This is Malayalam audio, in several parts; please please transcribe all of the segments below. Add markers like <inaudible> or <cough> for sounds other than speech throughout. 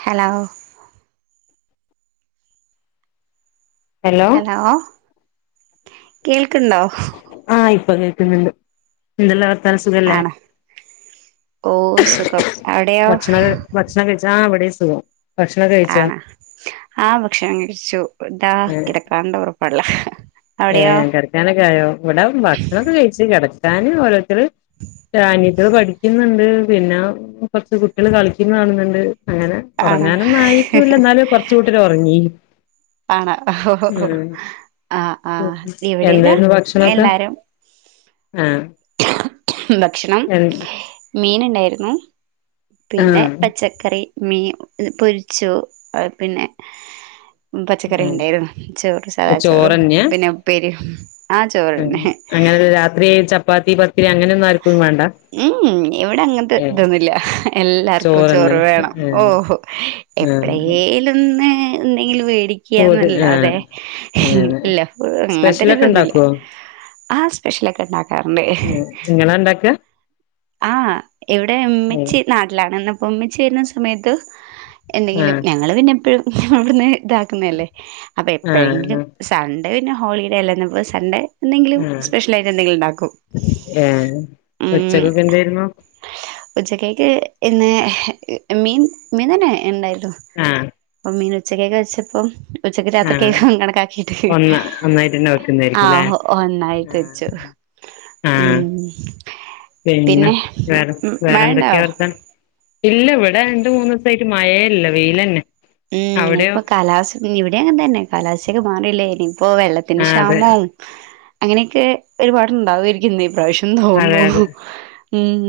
ഹലോ ഹലോ കേൾ ക്ക്ണ്ടോ പ്പ കേക്ക്ന്ന്ണ്ട് ന്തെല്ലാ ആണ് ഓ സുഖം അ ഭക്ഷണൊക്കെ ഭക്ഷണം കഴിച്ചാ ആ വ്ടെയു സുഖം ഭക്ഷണം കഴിച്ചോ ആണ് ആ ഭക്ഷണം കഴിച്ചു താ കിടക്കാണ്ടവർ പള്ള ഏ കെട്ക്കാനൊക്കായോ വടെ ഭക്ഷണൊക്കെ കഴിച്ച് കെട ക്കാന് ഒരൊ ത്തർ ഡാനി കുട്ട്യാൾ പഠിക്കുന്നുണ്ട് പിന്നെ കൊർച്ച് കുട്ട്യള് കളിക്കുന്ന കാണുന്നുണ്ട് അങ്ങനെ ആണ് ഒറങ്ങാനൊന്നും ആയിട്ടൂല്ല ന്നാലും കൊർച്ച് കൂട്ടര് ഒറങ്ങി ആണ ആഹ് ഉം എന്തേര്ന്നു ഭക്ഷണൊക്കെ ആഹ് ന്ത ക്ഷണം എ മീന് ന്തേര്ന്നു പിന്നെ ആഹ് പച്ചക്കറി മീന് പൊരിച്ചു പിന്നെ പച്ചക്കറി ആഹ് ണ്ടേര്ന്നു ചോറ് സാദാ ചോറും ചോറന്നെയാ പിന്നെ ഉപ്പേരിയും ആ ചോറെന്നെ അങ്ങനെ രാത്രി ചപ്പാത്തി പത്തിരി അങ്ങനെയൊന്നും ആർക്കും വേണ്ട ഉംഉം ഇവിടെ അങ്ങൻത്തെ ഏഹ് ഇതൊന്നുല്ല എല്ലാർക്കും ചോറ്ന്ന് ചോറ് വേണം ഓ ഏഹ് ആഹ് എപ്പളേലൊന്ന് എന്തെങ്കിലും പൂതി ആഹ് മേടിക്ക്യാന്നല്ലാതെ അങ്ങനെ ല്ല അങ്ങൻത്തൊരു സ്പെഷ്യലൊക്കെ ഇതൊന്നൂല്ല ഇണ്ടാക്കുവോ ആ സ്പെഷ്യലൊക്കെ ണ്ടാക്കാറുണ്ട് ത ആഹ എവിടെ മ്മച്ചി നാട്ട്ലാണ്ന്ന്. ഉമ്മച്ചേര്ന്ന സമയത്ത് എന്തെങ്കിലും, ആഹ് ഞങ്ങൾ പിന്നെ പ്പഴും <unintelligible> അവ്ട്ന്ന്. ഇതാക്കുന്നല്ലേ അപ്പൊ എപ്പഴെങ്കിലും ആഹ് സൺ ഏയ് ഇന്ന് ഹോളിഡേ അല്ലേ, ഞങ്ങൾക്ക് സൺഡേ. എന്തെങ്കിലും ആഹ് സ്പെഷ്യൽ ആയിട്ട് എന്തെങ്കിലും ഉണ്ടാക്കും, ഉം. എങ്ങോ ഉച്ചത്തേക്ക് ഇന്ന് മീൻ മീൻ തന്നെ ഇണ്ടായിരു ആഹ് <unintelligible> അപ്പമീന. ഉച്ചക്ക്, കഴിച്ചപ്പം. ഉച്ചക്ക്, ആഹ് രാത്രിത്തേക്കു കണക്കാക്കിട്ട്, ഒന്ന ഒന്നായിട്ട്ന്നെ ആ വെക്കുന്നായിരിക്കുംല്ലേ ഒന്നായിട്ട് ആഹ് വച്ചു, ആഹ് ഉം. പിന്നെ വേറെ വേറെ മഴണ്ടോ എന്തൊക്കെയാ വർത്താനം ഇല്ല ഇവിടെ രണ്ട് മൂന്നീസയിട്ട് മയയേല്ല വെയിലന്നെ ഉം അവിടെയോ ഇപ്പൊ കാലാസ്ഥ ഇവിടെ അങ്ങെ തന്നെ കാലാസ്ഥൊക്കെ മാറില്ലായിനീം ഇപ്പ വെള്ളത്തിന് ആഹ് അതെ ക്ഷാമോം അങ്ങനെക്കെ ഒരുപാടുണ്ടാവുരിക്കും ന്ന് ഈ പ്രാശ്യം അതെ തോന്നു അതെ ഉം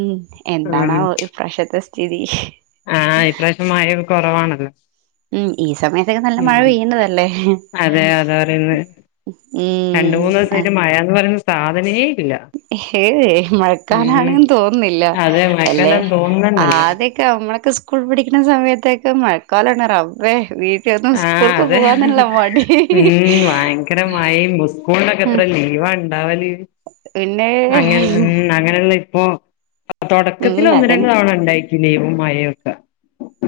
എന്താണാവൊ പ്ര്രശ്യത്തെ ചിരി ആ ഇപ്രാശ്യം മഴ കൊറവാണല്ലോ ഉം ഈ സമ ക്കെ നല്ല മഴ ഉം പെയ്യണ്ടതല്ലേ അതെ അതാ പറയുന്നെ രണ്ട് മൂന്ന് ഈസാട്ട് മഴ എന്ന് പറയുന്ന സാധനെ ഏയ് മഴക്കാലാണ് തോന്നുന്നില്ല അതെ എല്ലെ മഴക്കാലാന്ന് തോന്നുന്നന്നല്ല ആദ്യൊക്കെ നമ്മളൊക്കെ സ്കൂൾ പഠി കിട്ട്ണ സമയത്തെക്കെ മഴക്കാലണ് റബ്ബേ വീ ആ അതെ ഉം വയങ്കര മഴിം പുസ്കൂളിലൊക്കെ എത്ര ലീവാ ഇണ്ടാവല്ല് പിന്നെ അങ്ങനെ ഉം അങ്ങനൊരു <unintelligible> ഇപ്പോ തൊടക്കത്തില് ഉം ഒന്ന് രണ്ട് അതന്നെ തവണ ഉണ്ടായിട്ട് നിയമുംമായൊക്കെ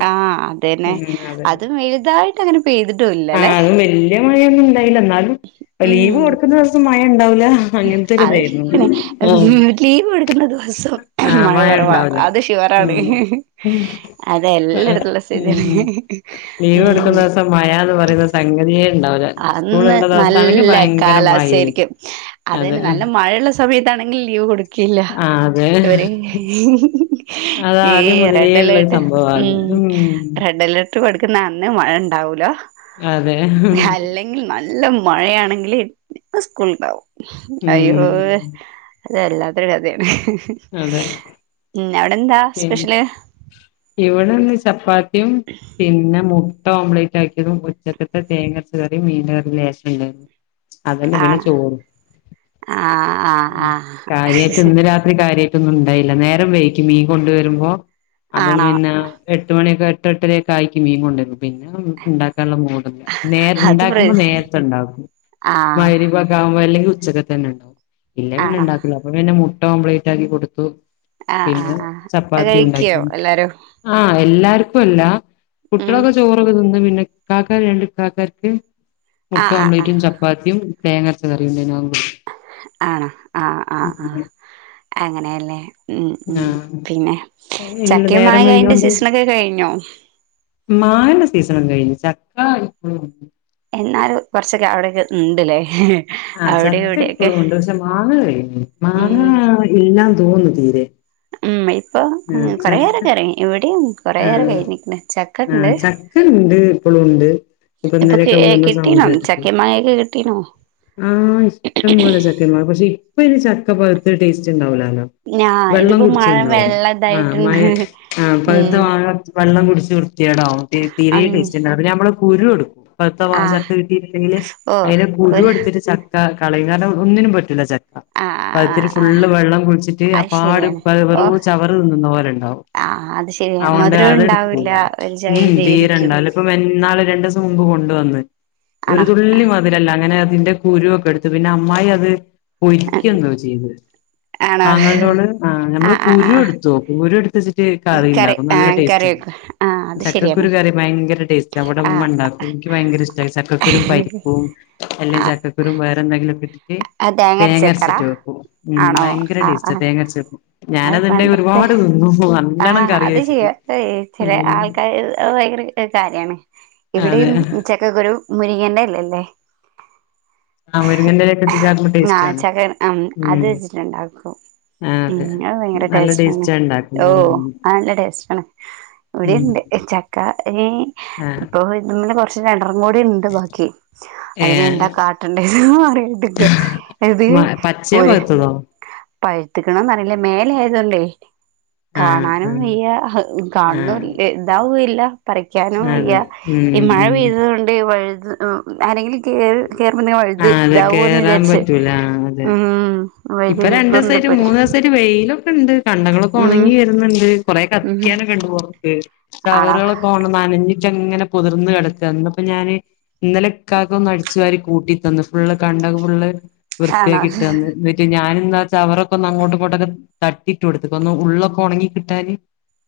ആ അതേന്നെ അതും വലുതായി ഇവിടങ്ങനൊരു പേയ്ത് ട്ടും ഇല്ലലേ ആഹ് അതും വല്യ മഴയൊന്നും ണ്ടായില്ല എന്നാലും ലീവ് കൊടുക്കുന്ന ദിവസം മഴ ഉണ്ടാവൂല അത് ശരിയാണ് ലീവ് എടുക്കുന്ന ദിവസം ആഹ് മഴ മഴപറവാ ഇണ്ടാവൂല അത് ശുവറാണ് ഉം അതെല്ലായിടത്തുള്ള സ്ഥിതിയാണ് ഉം ലീവ് ഉം എടുക്കുന്ന ദിവസം മഴാന്ന് പറയുന്ന സംഗതിയേ ഉണ്ടാവൂല അന്ന് സ്കൂളുള്ള ദിവസാണെങ്കി നല്ല ഭയങ്കര കാലാവസ്ഥ ആയിരിക്കും മഴയായിരിക്കും അത് അതെ നല്ല മഴയുള്ള സമയത്താണെങ്കിൽ ലീവ് കൊടുക്കേയില്ല ആഹ് അതെ ഇവര് അത് ഈ ആദ്യം മുതലേ റെഡ് ഉള്ളൊരു അലേർട്ട് സംഭവാ അത് ഉം റെഡ് അലേർട്ട് കൊട്ക്കുന്ന അന്ന് മഴ ഉണ്ടാവൂലാ അത്‌ അല്ലെങ്കിൽ നല്ല നല്ല മഴയാണെങ്കില് സ്കൂള് ഉണ്ടാവും ഉം അയ്യോ അതല്ലാത്തൊരു കഥയാണ് അതെ ഉം അവിടെന്താ പിന്നെ സ്പെഷ്യല് ഇവിടെ ഇന്ന് ചപ്പാത്തി യും പിന്നെ മൂട്ട ട്ട ഓംലെറ്റ് ആക്കിയതും ഉച്ചക്കത്ത തേങ്ങരച്ച കറീം മീൻറ കറീം ലേശം ണ്ടാര്ന്ന് ആ ആ ഉം ആഹ് ആ കാര്യായിട്ട് ഇന്ന് രാത്രി കാര്യായിട്ടൊന്നും ഉണ്ടായില്ല നേരം വൈകിക്കും മീൻ കൊണ്ട് വരുമ്പോ അപ്പം ആണോ പിന്നെ എട്ട് മണിയൊക്കെ എട്ട് എട്ടരേക്കായികും മീൻ കൊണ്ടരുമ്പോ പിന്നെ ഉണ്ടാക്കാനുള്ള മൂഡില്ല അത് പ്ര ഉണ്ടാക്കുമ്പോ നേരത്തേ ഉണ്ടാക്കും ആഹ് മയിര്ബൊക്കാകുമ്പോ അല്ലെങ്കിൽ ഉച്ചക്കതന്നെണ് ഇല്ല പിന്നെ ആണോ ണ്ടാക്കലോ അപ്പൊ പിന്നെ മു ട്ട ഓംലേറ്റ് ആക്കി കൊടുത്തു ആഹ് ആഹ് പിന്നെ ആഹ് അത് ചപ്പാത്തി കഴിക്കോ ഉണ്ടാക്കി എല്ലാരും ആ എല്ലാർക്കും ഉപ്പല്ല ഉം കുട്ടികളൊക്കെ ചോറി തിന്നുന്ന പിന്നെ കാക്കാ രണ്ട് കാക്കാർക്ക് മുട്ട ആഹ് ആഹ് ആഹ് ഓംലറ്റും ചപ്പാത്തിയും തേങ്ങരച്ച കറിയുണ്ടേയ്നോ ആണോ ങാ ങാ ങാ കൊടുത്തു അങ്ങനെയല്ലേ ഉം ഉം ആഹ് പിന്നെ ചക്കയും നേരം മാങ്ങയിന്റെ വൈകിയോണ്ട് സീസണൊക്കെ കഴിഞ്ഞോ? സീസണൊക്കെ കഴിഞ്ഞ് ചക്കാ ഇപ്പഴുംണ്ട് എന്നാലും കൊർച്ചൊക്കെ അവിടൊക്കെ ണ്ട് ലേ ആഹ് ചക്ക പ്പളും ണ്ട് പക്ഷെ മാങ്ങ മാങ്ങ കൈഞ്ഞ് ഉം മാങ്ങ ഇല്ല തോന്നു തീരെ ഉം ഇപ്പൊ ആഹ് ചക്ക കൊറെയേറൊക്കെറങ്ങി വിടിം കൊറെയേറെ ആഹ് കഴിഞ്ഞീണ്. ചക്ക ണ്ട് ആഹ് ചക്ക ഉണ്ട് ഇപ്പോളും ഉണ്ട് ഇപ്പൊ കെ ഇന്നലെയൊക്കെ വീണ സൗണ്ട് കെട്ടീണം കേട്ടിട്ട് ചക്കിം മാങ്ങോക്കെ കിട്ടീണോ ആഹ് ഇഷ്ടം പോലെ ചക്കിം മാ പക്ഷെ ഇപ്പ ഇനി ചക്കപ്പവുത്തെ ടേസ്റ്റ് ണ്ടാവൂല ല ഞാ വെള്ളം ഇതിപ്പോ മഴ കുട്ച്ച്ണ്ടാവും വെള്ളം ആഹ് ഇതായിട്ടുണ്ട് മയ ആ പൗത്ത ഉം മാങ്ങ വെള്ളം കുട്ച്ച് <unintelligible> ത്യേടാവും തീരെ ഉം ടേസ്റ്റ്ണ്ടാവൂല പിന്നെ മ്മള് കുരു എടുക്കും പൗത്ത വാ ആഹ് ചക്ക കിട്ടിട്ട്ണ്ടെങ്കില് അയ്ന്റെ കുരു ട്ത്തി ചക്ക കളീം കാരണം ഒന്നിനും പറ്റൂല്ല ആ ച ക്ക ആഹ് പൗതിട്ട് ആഹ് ആഹ് ഫുള്ള് വെള്ളം കുടിച്ചിട്ട് അത് അപ്പാട് ശരിയാണ് പെ വെറൂ ഓ ചവറ് തിന്നുന്ന പോലെ ഉണ്ടാവും. ആ അത് ശരിയാ അതോണ്ട് മധുരം അത് ഉണ്ടാവില്ല ട്ക്കൂല ഒരു മ് മ് ഇതായിരിക്കും തീരെണ്ടാവില്ല ഇപ്പാ ന്നാൾ രണ്ടസ് മുമ്പ് കൊണ്ടുവന്ന് ഒരു ആണോ തുള്ളിമതിരല്ല അങ്ങനെ തിന്റെ കുരൊക്കെ ട്ത്ത് പിന്നമ്മായി അത് അ പൊരിക്കെന്തോ ചെയ്ത് ആണോ ആങ്ങളന്റോള് ആഹ് ആ ഞമ്മള് ആ ആ കുരുട്ത്തുനോക്കും കുരുട് റ്റെ കറി കറിണ്ടാക്കും ആ നല്ല ടേസ്റ്റ കറി വെക്കും ആ അത് ശരിയാണ് ചക്കക്കുരു കറി ഭയങ്കര ടേസ്റ്റ വടെ ആ മ്മണ്ടാക്കും ഇൻക്ക് ഭയങ്കര ഇഷ്ട ചക്കുരും പരിപ്പും എല്ലെ ചക്ക രും വേറെന്തെങ്കിലും ന്ന പിൻ ആഹ് തേങ്ങര്ച്ചക്കറാ ഉം ആണോ ഭയങ്കര ആഹ് ടേസ്റ്റാ ആഹ് തേങ്ങ അരച്ച് വെക്കും ഞാനതിന്റെ അത്പണ്ടത്തെ ഒരുപാട് തിന്നും ആ നല്ലോണം കറി അത് ചെയ്യാ വെച്ചിട്ട് അത് ചില ഉം ആൾക്കാർ അത് ഭയങ്കര കാര്യാണ് അതെ ഇവിടെയും മ് ചക്കക്കുരു മുരിങ്ങേന്റെ എല അല്ലേ ആ മുരിങ്ങെന്റയില ആ ചക്ക അത് ഉം വെച്ചിട്ടുണ്ടാക്കും ആ അതെ ഉം അത് ഭയങ്കര നല്ല ടേസ്റ്റ്ണ് ടേസ്റ്റാ ഓ ഉണ്ടാക്കുമ്പോ ഉം അത് നല്ല ടേസ്റ്റ് ആണ് ഇവിടെയും ഉം ഇണ്ട് ചക്ക ആ ഇപ്പൊ- പിന്നെ കൊറച് കാര്യങ്ങള് ർന്നൂടി ണ്ട് ബാക്കി ഏ അതിന്യെന്താ കാട്ടണ്ടിയെ ന്നറി ക്ക എത് പച്ചയോ പഴുത്തതോ പഴുത്ത്ക്ക്ണോന്നറില മേലായതോണ്ടേ ആ ആ കാണാനും വെയ്യ ആ കാണ് ണുല് ഇതാവുല്ല പറിക്കാനും വെയ്യ അതെ ഉം ഈ മഴ ഉം പെയ്തത് കൊണ്ട് ഈ വഴു അ അ അല്ലെങ്കിലും കേറ് കേറ വഴു ഇ അാൻ പറ്റൂല അതെ വഴുതി ഇപ്പൊ രണ്ട വീഴ്ക്കോന്ന് ദിവസംമായി് പേടി മൂന്ന്ു ദിവസംട്ട വെയിലും ഉണ്ട് കണ്ടകളൊക്കെ ഉം ഉണങ്ങി വരുന്നുണ്ട് കൊറെേ ഉം കത്തിക്കാനൊക്കെ ഉണ്ട് പുർക്ക് ആണോ ടവറുകളൊക്കെ നാനഞ് അങ്ങനെ പുതിർന്ന് കട അന്നപ്പോ ഞാന് ഇന്നലെക്കക ഒന്ന് അടിച്ചു വരി കൂട്ടി തന്നു ഫുള്ള് കണ്ട ഫുള് വൃത്തിയാക്ക ആണോ കിട്ടന്ന് ഞാനൻ എാ വച്ചാ അവർൊക്കെ ഒന്ന് അങ്ങോട്ട ഇങ്ങോട്ടൊക്കെ തട്ടിട്ട കൊടുക്ക ഒന്ന് ഉള്ളൊക്കെ ഉണങ്ങി കിട്ടാാന്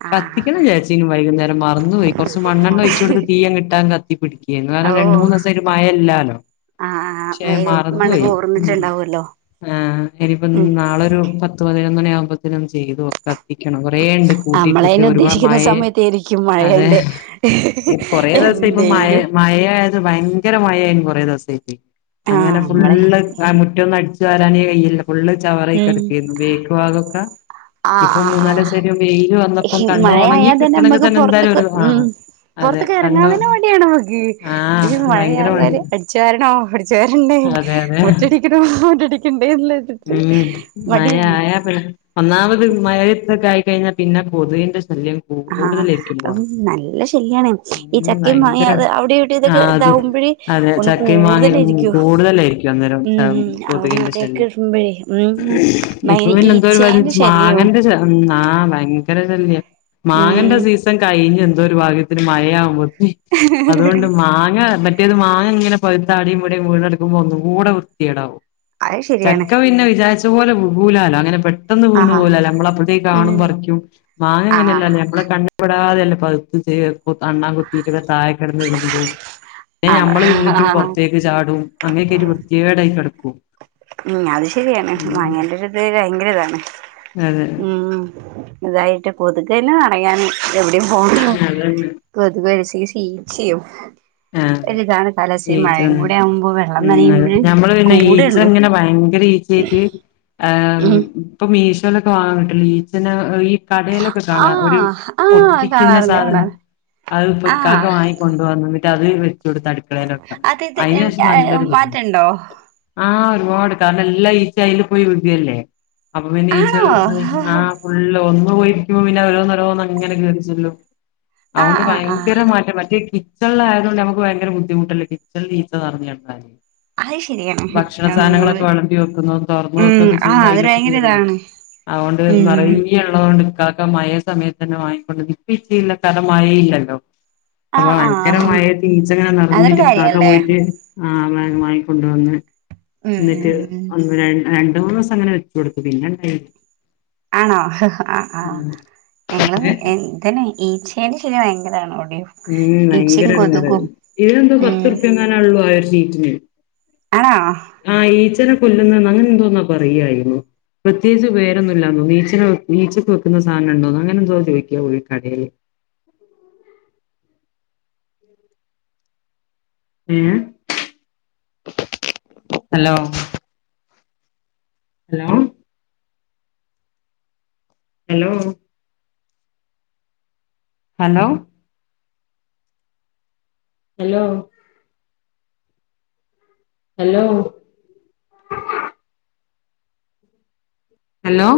ആഹ് കത്തിക്കണ ചേച്ചി വൈകുന്നേരം മറന്നു പോയി കൊറച്ച്ു മണ്ണെണ്ണണം ഒഴിച്ചു കൊടുത്ത് തീയ കിട്ടാൻ കത്തി പിിടിക്ക കാരണം രണ്ട ഓഹ് മൂന്ന് ദിവസം ഒരു മഴ ഇല്ലാലോ ആഹ് പക്ഷേ ഇത് മണ്ണ് മറന്നുപയി കൂർന്നിട്ടുണ്ടാവുമല്ലോ ആ ഇനിപ്പം ഉം നാളെ ഒരു പത്ത് പ പതിനൊന്നു ആകുമ്പോും ചെയ്തുക്ക എത്തിണം കൊറേ ഉണ്ട് കൂട്ടിട്ട നമ്മളതിന് ഒരുപാട് ഉദ്ദേശിക്കുന്ന മഴ സമയത്തായിരിക്കും അതെ മഴേന്റെ കൊറേ ദിവസം ഇപ്പ എന്തേലും മഴായത് ഭയങ്കര മഴ സച്ച <unintelligible> ആഹ് അങ്ങനെ നമ്മളെ ഫുള്ള് ആ മുറ്റൊന്ന അടിിച്ച തെ വയില്ല ഫുള്ള് ചവറായ് എടുക്കരുന്നു ബേക്ക് ഭാഗൊക്കെ ആ ഇപ്പൊ ആ ആ മൂന്നാല് ദിവസായിട്ട് വെയില് വന്നപ്പം കണ്ടം ഒണങ്ങി മഴയായാൽ തന്നെ കിട്ടണെങ്കി നമ്മക്ക് എന്തായാലും പുറത്തക്ക് ഒരു ഉ ആഹ് അതെ പുറത്തക്ക് കണ്ടം ഇറങ്ങാന് വടിയാണ് നമ്മക്ക് ആഹ് ഇത് ഭയങ്കര മഴയായാല് മടി അടിച്ചു വരണോ അടിച്ചു വരണ്ടേ അതെ അതെ മുറ്റടിക്കണോറ്റട ഉം മഴ ആയാ പിന്ന ഒ മഴത്തൊക്കെ ആ കഴിഞ്ഞ പിന്നെ പൊതുവിന്റെ ആഹ നല്ല ശരിയാണ് ഈ ഉം ചക്കയും മങ്ങ ഭയങ്കര അത് അവിടെ ഇവിടെ ആ ഇതൊക്കെ അതും ഇതാവുമ്പോഴേ അതെ ഒന്ന് ചക്കയും മാങ്ങയും ഉം കൂടുതലായിരിക്കോ കൂടുതലായിരിക്കും അന്നേരം ച- ഉം അവിടെ കൊതുകിന്റെ ഇവിടെ ശല്യം ഇപ്പൊ പിന്നെ എന്തോ ഈച്ചേന്റെ മാങ്ങ ശല്യവും ആ ഭയര നരല്ലയ മാങ്ങന്റെ ഉം സീസൺ കഴിഞ്ഞ എന്ത ഒരു ഭാഗത്തിന് മഴയാവുമ്പോ അതുകൊണ്ട് മാങ്ങ മറ്റ ഒരുമാങ്ങ ഇങ്ങനെ പഴുത ടിവിടിവിടെ വീണുകിടക്കുമ്പോൾ ഒന്നുകൂടെ വിർത്തികേടാവും അത് ശരിയാണ് ചക്ക പിന്നെ വിചാരിച്ച തുപോലെ പൊകുലല്ല അങ്ങനെ പെ പെട്ടെന്ന് വീണു ആഹ് പോലല്ല നമ്മൾ അപ്പഴത്തേക്ക് കാണും ഉം പറിക്കും മാങ്ങ അങ്ങനെല്ലേ ആഹ് നമ്മള് ക തയല്ലേ പയുത് ചെയ് അണ്ണാൻ കുത്തിക്കണ തായെ കിടന്നിടും ഹലോ പിന്നെ ആണോ ഞമ്മള് നിന്നിട്ടും ആഹ് പുറത്തേക്ക് ചാടും മാങ്ങേ കെറ്റി വൃത്തികേടായി കടക്കൂ ഉം അത് ശരിയാണ് വാങ്ങേണ്ട ഒരു ഇത് ഭയങ്കര ഇതാണ് അതെ ഉം ഇതായിട്ട് കൊതുകനെ അണയാന് എവിടെയും പോയോ അതന്നെ വേദ് പരിഷ ഇത് ചേഞ്ച്‌ ചെയോ ആഹ് അതെ ഒരുതാണ് ഡാലസി ഈച്ച മഴയും കൂടെ ആവുമ്പോ വെള്ളം ഉം അതെ നനയുമ്പോഴ് ഞമ്മള് പിന്നെ ഈച്ച കൂടെയുള്ളൂ ഇങ്ങനെ ഭയങ്കര ഈച്ചക്ക് ഏ ഉം ഉപ്പു മിൻ മീശോലൊക്കെ വാങ്ങാൻ കിട്ടും ഈച്ചനെ ഈ കടയിലൊക്കെ കാണാ ഒരു ആഹ് ആഹ് ഒട്ടിക്കുന്ന കാണാറുണ്ട് സാധനം കാണാറുണ്ട് അത്പ്പ ഇക്കാക്ക ആഹ് വാങ്ങി കൊണ്ട് വന്ന് അത് വേ ഇവിടുത്തെ അടുക്കളെൽ അത് ഇത് അതിനുശേഷം നല്ലൊരുതണ്ട് മാറ്റണ്ടോ ആ ഒരു പാട് കാരണം എല്ലാം ഈച്ച അതില് പോയി വിഴല്ലേ അപ്പൊ പിന്നെ ഈച്ചകള് ആണോ ആ ഫുള് ഒന്ന് പോയി ഇരിക്കുമ്പോപിന്നെ ഓരോന്നോരോന്ന് അങ്ങനെ കേറിചെല്ലും ആഹ് അതുകൊണ്ട് ആഹ് ആഹ് ഭയങ്കര മാറ്റം മറ്റെ ചൊല്ലായത്കൊണ്ട് നമ്മുക്ക് ഭയങ്കര ബുദ്ധിമുട്ടല്ലേ കിച്ചണിൽ ഈച്ച പറന്ന് നടന്നാൽ അത് ശരിയാണ് ഭക്ഷണ നമ്മള് സാധനങ്ങളൊക്കെ വിളമ്പി വെക്കുന്നതും തുറന്ന് ഉം വെക്കൊക്കെ ആഹ് ചെയ്യുമ്പോ അതൊരു അതിലൊക്കെ ഭയങ്കര കേറി ഇരിക്കും ഇതാണ് അതുകൊണ്ട് ഉം നറയെ ഉള്ളതൊണ്ട് കാക്ക മഴ സമയത്ത് തന്നെ വാങ്ങിക്കൊണ്ട ഇപ്പ ഇച്ച ഇല്ല കാരണം മഴയില്ലല്ലോ ആ ആ ഭങ്കരമാഴയത്ത് ഈച്ചങ്ങനെ നിറഞ്ഞിട്ട് കാക്ക പോയിട്ട് വാങ്ങാന് വാങ്ങി കൊണ്ടുവന്ന് ഉം എന്നിട്ട് ഉം ഒന്ന് ര രണ്ട് മൂന്ന് ദിവസം അങ്ങനെ വെച്ചുകൊടുത്തു പിന്നെ ആണോ ആ ആ ഉം ഞങ്ങള് ഏ എ ഇതന്നെ ഈച്ചേന്റെ ശല്യം വയങ്കരാണ് ഇവ ഉം വയങ്കര എടങ്ങേറഹ് ഇതിനന്തൊ ഉം പത്ത്റുപ്യങ്ങാനോള്ളൂ അഹ് ശീ <unintelligible> ആണോ ആ ഈച്ചനെ കൊല്ലുന്നേന്നൊ അങ്ങനെന്തോന്നാ പറയ്യായിരുന്നു പ്രത്യേയിച്ച് പേരൊന്നു ഇല്ലാന്നോ വീച്ച്ണാ വീച്ചക്ക് വെക്കുന്ന സാനം ഇണ്ടോന്നൊ അങ്ങനന്തോ ചോയിക്കാ പോയി കടേല് ങേ hello hello hello hello hello hello hello